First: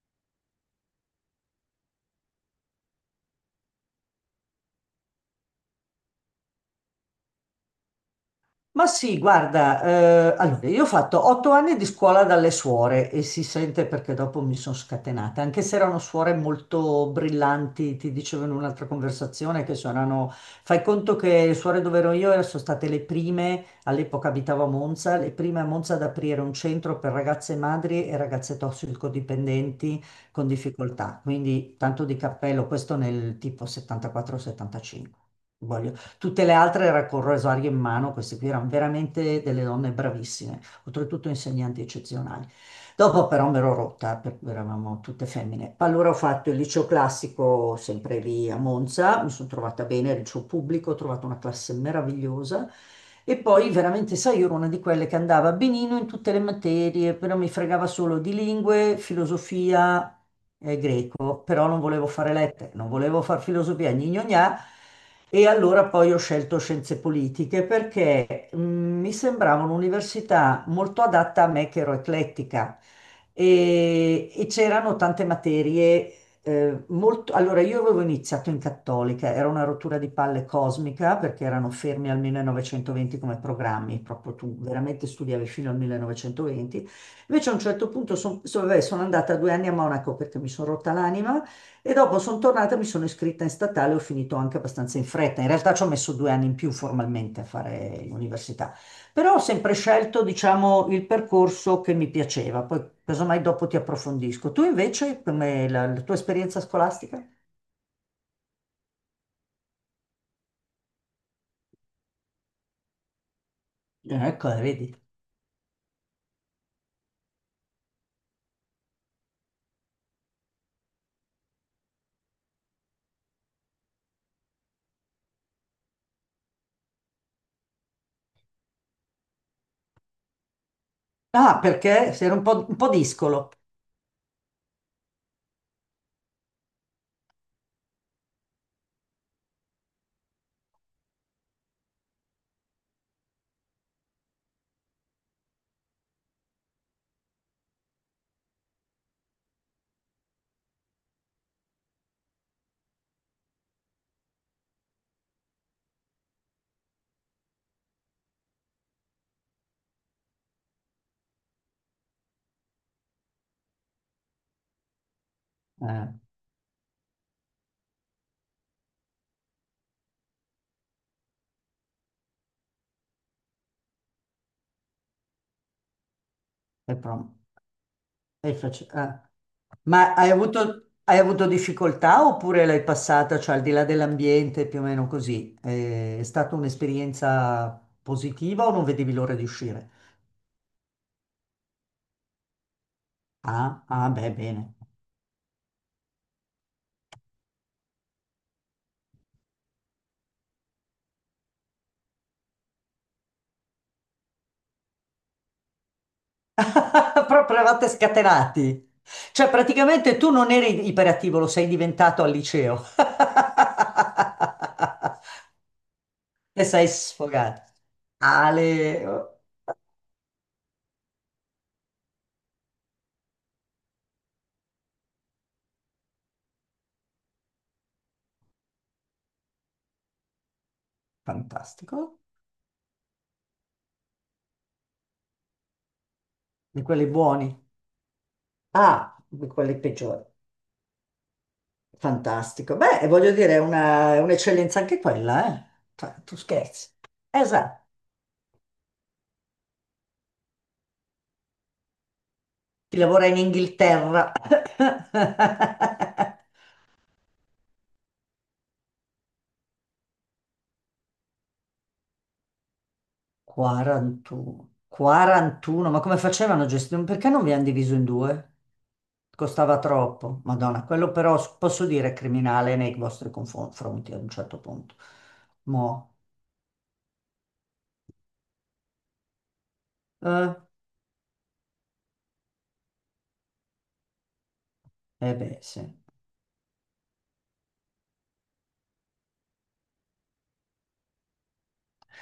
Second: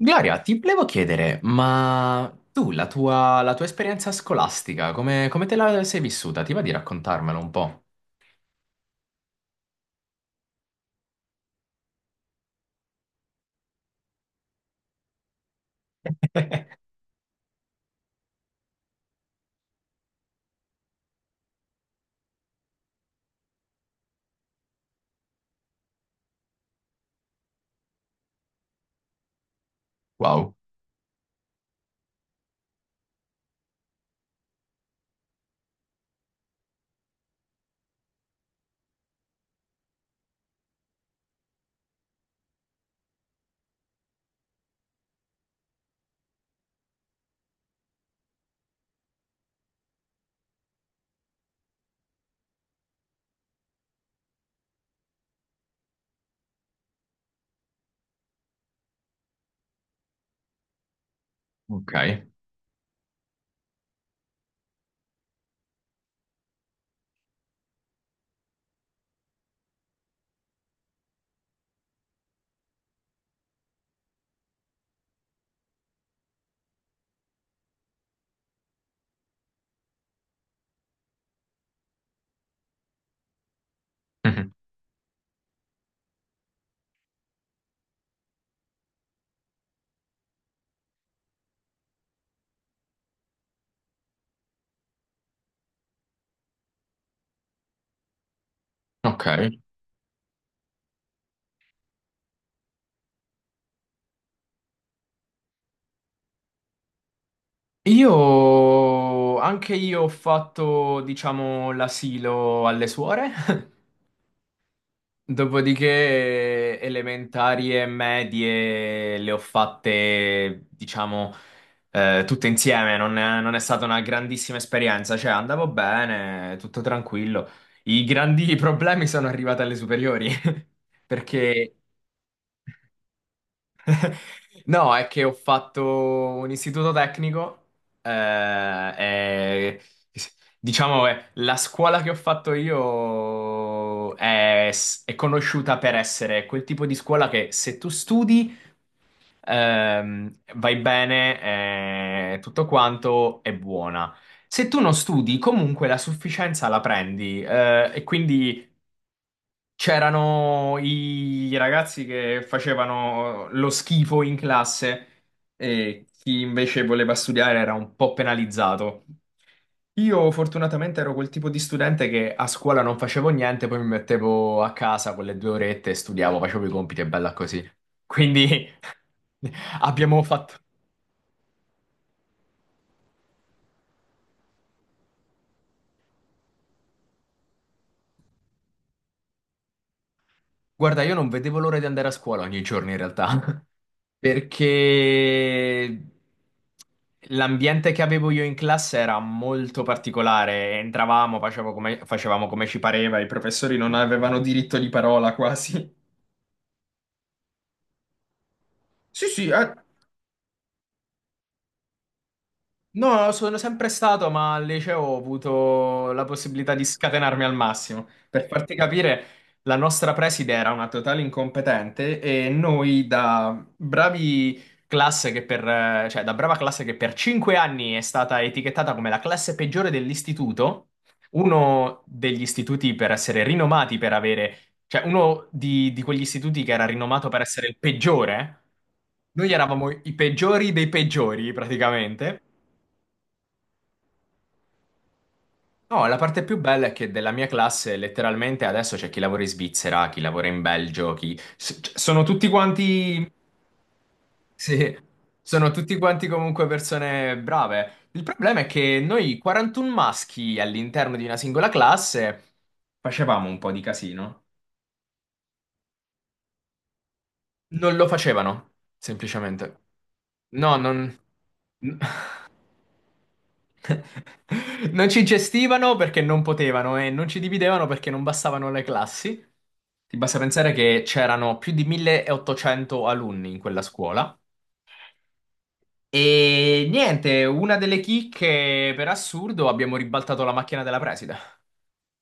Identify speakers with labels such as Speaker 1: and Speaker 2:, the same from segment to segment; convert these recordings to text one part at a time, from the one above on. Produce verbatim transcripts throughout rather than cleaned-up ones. Speaker 1: Gloria, ti volevo chiedere, ma tu, la tua, la tua esperienza scolastica, come, come te la sei vissuta? Ti va di raccontarmelo un po'?
Speaker 2: Ma sì, guarda, eh, allora io ho fatto otto anni di scuola dalle suore e si sente perché dopo mi sono scatenata, anche se erano suore molto brillanti, ti dicevo in un'altra conversazione che suonano, fai conto che le suore dove ero io sono state le prime, all'epoca abitavo a Monza, le prime a Monza ad aprire un centro per ragazze madri e ragazze tossicodipendenti con
Speaker 1: Wow,
Speaker 2: difficoltà, quindi tanto di cappello, questo nel tipo settantaquattro, settantacinque. Tutte le altre era col rosario in mano, queste qui erano veramente delle donne bravissime, oltretutto insegnanti eccezionali. Dopo però mi ero rotta, perché eravamo tutte femmine. Allora ho fatto il liceo classico sempre lì a Monza, mi sono trovata bene, il liceo pubblico, ho trovato una classe meravigliosa. E poi veramente, sai, io ero una di quelle che andava benino in tutte le materie, però mi fregava solo di lingue, filosofia e greco, però non volevo
Speaker 1: ok.
Speaker 2: fare lettere, non volevo fare filosofia, gna gna gna, e allora poi ho scelto scienze politiche perché mh, mi sembrava un'università molto adatta a me che ero eclettica e, e c'erano tante materie eh, molto... Allora io avevo iniziato in cattolica, era una rottura di palle cosmica perché erano fermi al millenovecentoventi come programmi, proprio
Speaker 1: Mhm.
Speaker 2: tu veramente studiavi fino al millenovecentoventi. Invece a un certo punto son- so- vabbè, sono andata due anni a Monaco perché mi sono rotta l'anima e dopo sono tornata, mi sono iscritta in statale, ho finito anche abbastanza in fretta. In realtà ci ho messo due anni in più formalmente a fare l'università,
Speaker 1: Ok.
Speaker 2: però ho sempre scelto, diciamo, il percorso che mi piaceva. Poi, casomai, dopo ti approfondisco. Tu invece, come la, la tua esperienza scolastica?
Speaker 1: Io, anche io ho fatto, diciamo, l'asilo alle suore.
Speaker 2: Eh, Ecco, eh, vedi.
Speaker 1: Dopodiché elementari e medie le ho fatte, diciamo, eh, tutte insieme, non è, non è stata una grandissima esperienza, cioè andavo bene, tutto tranquillo. I grandi problemi sono arrivati alle superiori. Mm.
Speaker 2: Ah,
Speaker 1: Perché?
Speaker 2: perché sei un po', un po' discolo.
Speaker 1: No, è che ho fatto un istituto tecnico, eh, e, diciamo, eh, la scuola che ho fatto io è, è conosciuta per essere quel tipo di scuola che se tu studi, ehm, vai bene, eh, tutto quanto è buona. Se tu non studi, comunque la sufficienza la prendi, eh, e quindi... C'erano i ragazzi che facevano lo schifo in classe e
Speaker 2: Eh,
Speaker 1: chi invece voleva studiare era un po' penalizzato. Io fortunatamente ero quel tipo di studente che a scuola non facevo niente, poi mi mettevo a casa quelle due orette e studiavo, facevo i
Speaker 2: è
Speaker 1: compiti e bella
Speaker 2: prom-
Speaker 1: così.
Speaker 2: è
Speaker 1: Quindi
Speaker 2: facile. Ma
Speaker 1: abbiamo
Speaker 2: hai
Speaker 1: fatto.
Speaker 2: avuto, hai avuto difficoltà oppure l'hai passata, cioè al di là dell'ambiente, più o meno così? Eh, È stata un'esperienza positiva o non vedevi l'ora di uscire?
Speaker 1: Guarda, io non vedevo l'ora di andare a scuola ogni giorno in realtà,
Speaker 2: Ah, ah, beh, bene.
Speaker 1: perché l'ambiente che avevo io in classe era molto particolare. Entravamo, facevamo come, facevamo come ci pareva, i professori non avevano diritto di parola quasi.
Speaker 2: Proprio eravate scatenati.
Speaker 1: Sì, sì,
Speaker 2: Cioè,
Speaker 1: eh,
Speaker 2: praticamente tu non eri iperattivo, lo sei diventato al liceo.
Speaker 1: No, sono sempre stato, ma al liceo ho avuto la
Speaker 2: E
Speaker 1: possibilità di
Speaker 2: sei
Speaker 1: scatenarmi al
Speaker 2: sfogato.
Speaker 1: massimo. Per farti
Speaker 2: Ale,
Speaker 1: capire,
Speaker 2: oh,
Speaker 1: la nostra preside era una totale incompetente e noi da bravi classe che per, eh, cioè da brava classe che per cinque anni è stata etichettata come la classe peggiore dell'istituto, uno
Speaker 2: fantastico.
Speaker 1: degli istituti per essere rinomati per avere, cioè uno di, di quegli istituti che
Speaker 2: Di
Speaker 1: era
Speaker 2: quelli
Speaker 1: rinomato per
Speaker 2: buoni.
Speaker 1: essere il peggiore.
Speaker 2: Ah, di
Speaker 1: Noi
Speaker 2: quelli
Speaker 1: eravamo i
Speaker 2: peggiori.
Speaker 1: peggiori dei peggiori, praticamente.
Speaker 2: Fantastico. Beh, voglio dire, è una- è un'eccellenza anche quella, eh?
Speaker 1: No,
Speaker 2: Cioè,
Speaker 1: la
Speaker 2: tu
Speaker 1: parte più bella
Speaker 2: scherzi.
Speaker 1: è che della mia
Speaker 2: Esatto.
Speaker 1: classe letteralmente adesso c'è chi lavora in Svizzera, chi lavora in Belgio, chi... s- c- sono tutti
Speaker 2: Chi lavora
Speaker 1: quanti...
Speaker 2: in Inghilterra.
Speaker 1: Sì, sono tutti quanti comunque persone brave. Il problema è che noi quarantuno maschi all'interno di una singola classe facevamo un po' di casino.
Speaker 2: quarantuno. quarantuno, ma come facevano a gestire? Perché non vi hanno diviso
Speaker 1: Non
Speaker 2: in
Speaker 1: lo
Speaker 2: due?
Speaker 1: facevano,
Speaker 2: Costava
Speaker 1: semplicemente.
Speaker 2: troppo.
Speaker 1: No,
Speaker 2: Madonna, quello
Speaker 1: non...
Speaker 2: però s- posso dire è criminale nei vostri confronti a un certo punto.
Speaker 1: Non ci gestivano
Speaker 2: Mo.
Speaker 1: perché non potevano e non ci dividevano perché non bastavano le classi. Ti basta
Speaker 2: Eh?
Speaker 1: pensare che c'erano più di milleottocento alunni in quella scuola.
Speaker 2: Eh beh, sì.
Speaker 1: E niente, una delle chicche, per assurdo, abbiamo ribaltato la macchina della preside.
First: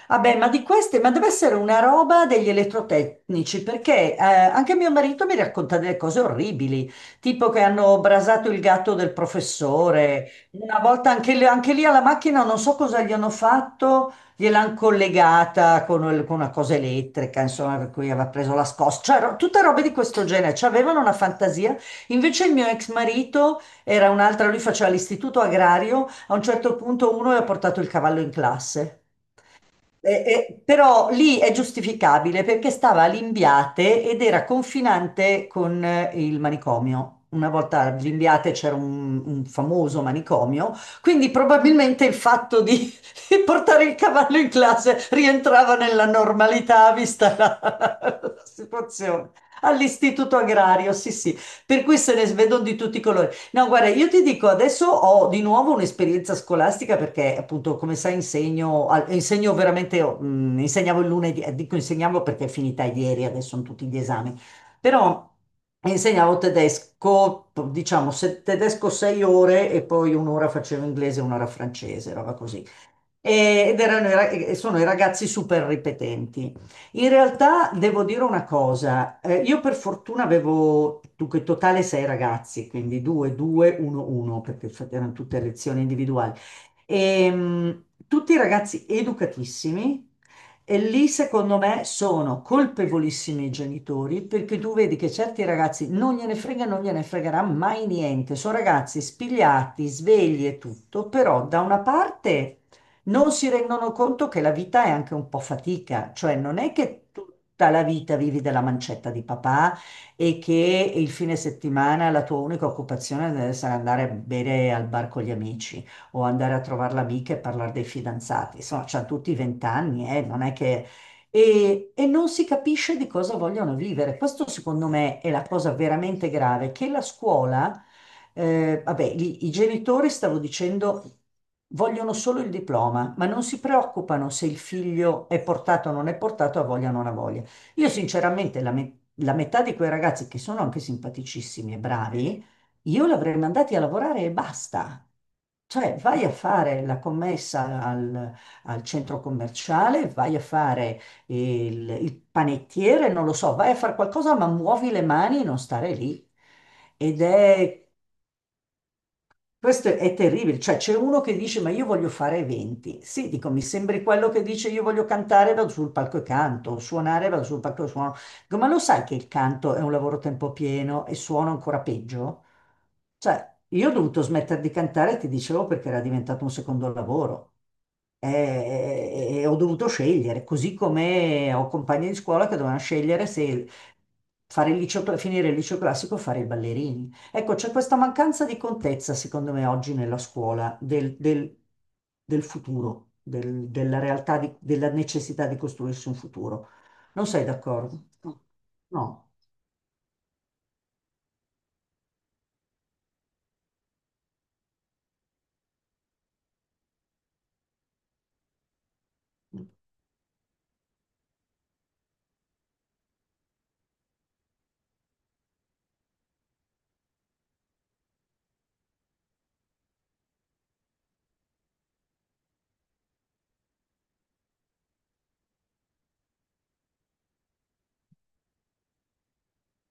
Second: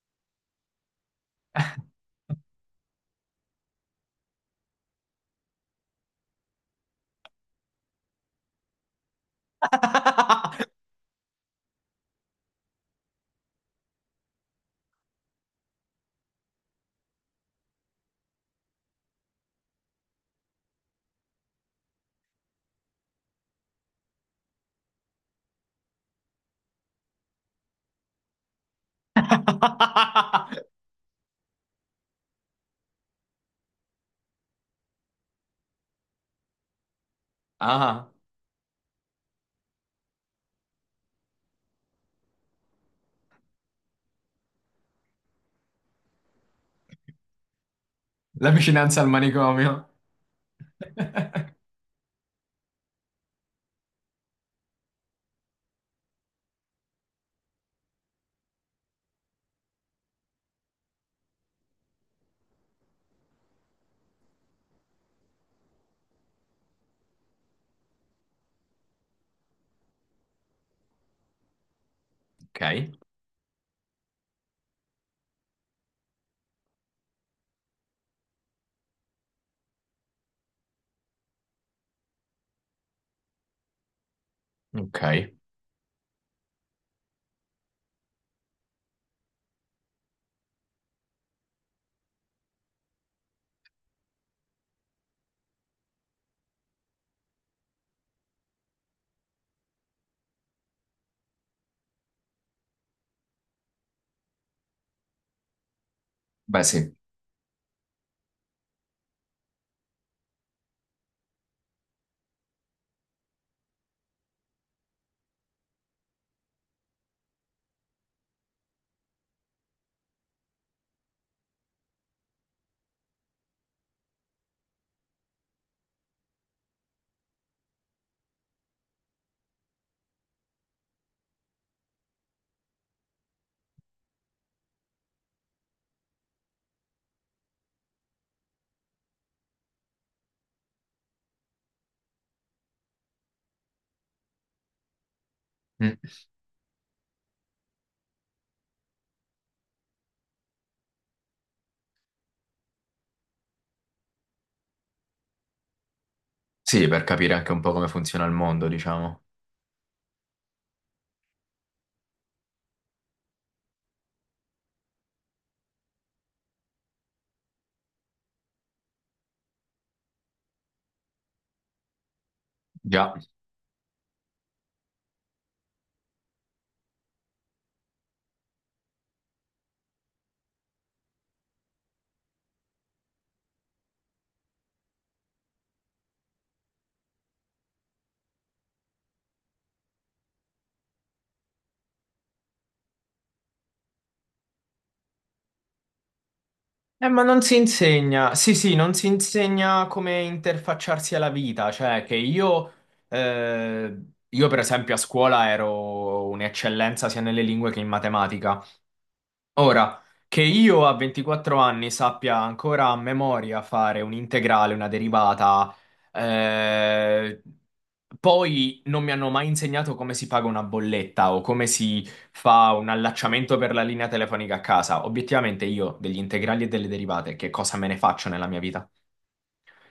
Speaker 2: Vabbè, ma di queste, ma deve essere una roba degli elettrotecnici, perché eh, anche mio marito mi racconta delle cose orribili, tipo che hanno brasato il gatto del professore, una volta anche, lì anche lì alla macchina non so cosa gli hanno fatto, gliel'hanno collegata con, il- con una cosa elettrica, insomma, per cui aveva preso la scossa, cioè ro- tutte robe di questo genere, cioè, avevano una fantasia. Invece il mio ex marito era un'altra, lui faceva l'istituto agrario, a un certo punto uno gli ha portato il cavallo in classe. Eh, eh, però lì è giustificabile perché stava a Limbiate ed era confinante con eh, il manicomio. Una volta a
Speaker 1: Ah,
Speaker 2: Limbiate c'era un, un famoso manicomio, quindi probabilmente il fatto di, di portare il cavallo in classe rientrava nella normalità vista la, la
Speaker 1: la vicinanza al
Speaker 2: situazione.
Speaker 1: manicomio.
Speaker 2: All'istituto agrario, sì, sì, per cui se ne vedono di tutti i colori. No, guarda, io ti dico, adesso ho di nuovo un'esperienza scolastica perché appunto, come sai, insegno, al- insegno veramente, mh, insegnavo il lunedì, eh, dico insegnavo perché è finita ieri, adesso sono tutti gli esami, però insegnavo tedesco, diciamo, se- tedesco sei ore e poi un'ora facevo inglese e un'ora francese, roba
Speaker 1: Ok,
Speaker 2: così e ed erano i ra- e sono i ragazzi super ripetenti. In realtà devo dire una cosa, eh, io per fortuna avevo, dunque, in totale sei ragazzi, quindi due, due, uno, uno, perché f-
Speaker 1: ok.
Speaker 2: erano tutte lezioni individuali. Ehm, tutti ragazzi educatissimi e lì secondo me sono colpevolissimi i genitori perché tu vedi che certi ragazzi non gliene frega, non gliene fregherà mai niente, sono ragazzi spigliati, svegli e tutto, però da una parte non si rendono conto che la vita è anche un po' fatica, cioè non
Speaker 1: Beh,
Speaker 2: è
Speaker 1: sì.
Speaker 2: che tutta la vita vivi della mancetta di papà e che il fine settimana la tua unica occupazione deve essere andare a bere al bar con gli amici o andare a trovare l'amica e parlare dei fidanzati. Insomma, c'hanno tutti vent'anni, eh, non è che... E, e non si capisce di cosa vogliono vivere. Questo secondo me è la cosa veramente grave, che la scuola eh, vabbè, lì i genitori, stavo dicendo, vogliono solo il diploma, ma non si preoccupano se il figlio è portato o non è portato, ha voglia o non ha voglia. Io sinceramente la, me- la metà di quei ragazzi che sono anche simpaticissimi e bravi, io l'avrei mandati a lavorare e basta.
Speaker 1: Mm.
Speaker 2: Cioè, vai a fare la commessa al, al centro commerciale, vai a fare il, il panettiere, non lo so, vai a fare qualcosa, ma muovi le mani e non stare lì.
Speaker 1: Sì, per
Speaker 2: Ed
Speaker 1: capire anche un po'
Speaker 2: è
Speaker 1: come funziona il mondo, diciamo.
Speaker 2: questo è terribile, cioè c'è uno che dice ma io voglio fare eventi. Sì, dico, mi sembri quello che dice io voglio cantare, vado sul palco e canto, suonare, vado sul palco e suono. Dico, ma lo sai che il canto è un lavoro a tempo pieno e suono ancora peggio?
Speaker 1: Già.
Speaker 2: Cioè, io ho dovuto smettere di cantare, ti dicevo, perché era diventato un secondo lavoro. E, e ho dovuto scegliere, così come ho compagni di scuola che dovevano scegliere se fare il liceo, cla- finire il liceo classico o fare i ballerini. Ecco, c'è questa mancanza di contezza, secondo me, oggi nella scuola, del, del- del futuro, del- della realtà, di- della necessità di costruirsi un futuro.
Speaker 1: Eh, ma
Speaker 2: Non
Speaker 1: non
Speaker 2: sei
Speaker 1: si
Speaker 2: d'accordo?
Speaker 1: insegna,
Speaker 2: No.
Speaker 1: sì, sì, non si
Speaker 2: No.
Speaker 1: insegna come interfacciarsi alla vita, cioè che io, eh, io per esempio a scuola ero un'eccellenza sia nelle lingue che in matematica, ora, che io a ventiquattro anni sappia ancora a memoria fare un'integrale, una derivata. Eh, poi non mi hanno mai insegnato come si paga una bolletta o come si fa un allacciamento per la linea telefonica a casa. Obiettivamente, io degli integrali e delle derivate, che cosa me ne faccio nella mia vita?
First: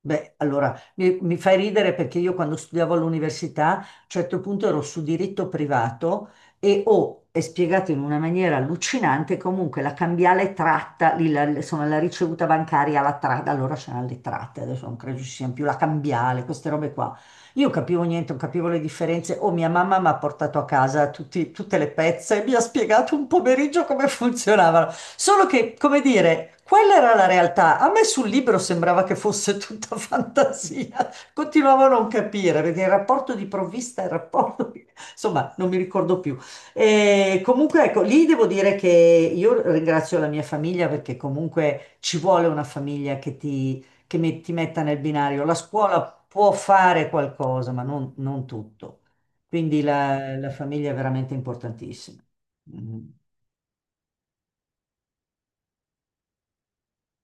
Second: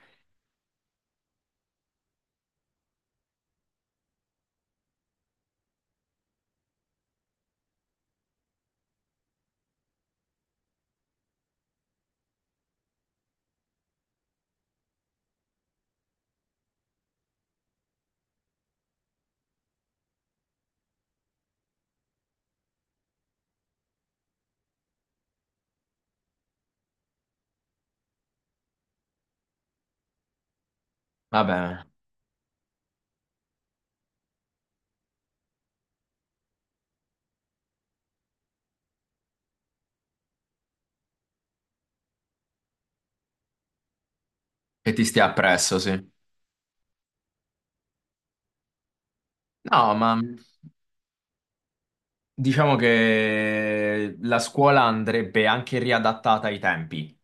Speaker 2: Beh, allora, mi, mi fai ridere perché io quando studiavo all'università, a un certo punto ero su diritto privato e ho, è spiegato in una maniera allucinante, comunque la cambiale tratta, lì la, insomma, la ricevuta bancaria, la tratta, allora c'erano le tratte, adesso non credo ci siano più la cambiale, queste robe qua. Io capivo niente, non capivo le differenze. O mia mamma mi ha portato a casa tutti- tutte le pezze e mi ha spiegato un pomeriggio come funzionavano. Solo che, come dire, quella era la realtà. A me sul libro sembrava che fosse tutta fantasia.
Speaker 1: Vabbè,
Speaker 2: Continuavo a non capire perché il rapporto di provvista, il rapporto di- Insomma, non mi ricordo più. E comunque, ecco, lì devo dire che io ringrazio la mia famiglia perché comunque ci vuole una famiglia che ti che mi- ti metta
Speaker 1: che
Speaker 2: nel
Speaker 1: ti stia
Speaker 2: binario. La
Speaker 1: appresso, sì.
Speaker 2: scuola può fare qualcosa, ma non, non tutto. Quindi
Speaker 1: No, ma
Speaker 2: la, la famiglia è veramente importantissima.
Speaker 1: diciamo
Speaker 2: Mm.
Speaker 1: che la scuola andrebbe anche riadattata ai tempi.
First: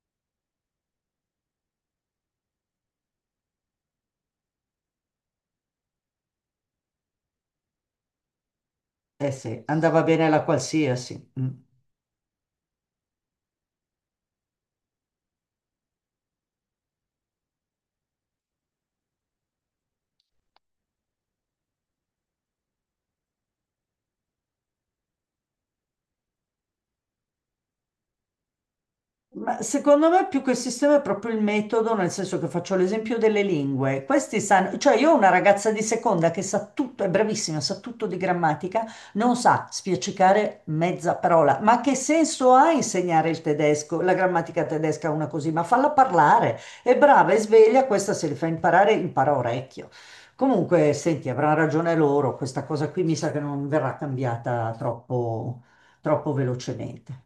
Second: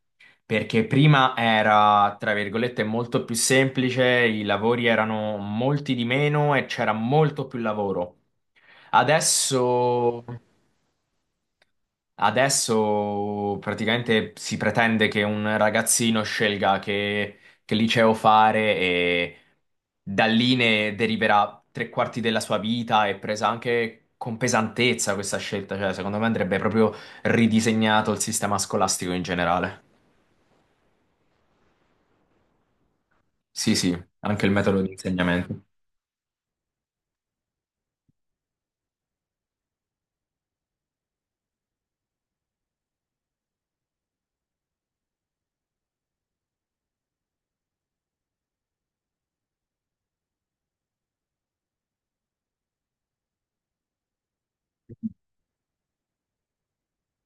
Speaker 1: Perché prima era, tra virgolette, molto più semplice, i lavori erano molti di meno e c'era molto più lavoro.
Speaker 2: Eh sì, andava
Speaker 1: Adesso,
Speaker 2: bene la qualsiasi. Mm.
Speaker 1: adesso praticamente si pretende che un ragazzino scelga che, che liceo fare e da lì ne deriverà tre quarti della sua vita e presa anche con pesantezza questa scelta. Cioè, secondo me andrebbe proprio ridisegnato il sistema scolastico in
Speaker 2: Ma
Speaker 1: generale.
Speaker 2: secondo me più che il sistema è proprio il metodo, nel senso che faccio l'esempio delle
Speaker 1: Sì, sì,
Speaker 2: lingue. Questi
Speaker 1: anche il
Speaker 2: sanno,
Speaker 1: metodo di
Speaker 2: cioè io ho una
Speaker 1: insegnamento.
Speaker 2: ragazza di seconda che sa tutto, è bravissima, sa tutto di grammatica, non sa spiaccicare mezza parola. Ma che senso ha insegnare il tedesco, la grammatica tedesca a una così? Ma falla parlare, è brava, è sveglia, questa se li fa imparare, impara a orecchio. Comunque, senti, avranno ragione loro, questa cosa qui mi sa che non verrà cambiata troppo troppo velocemente.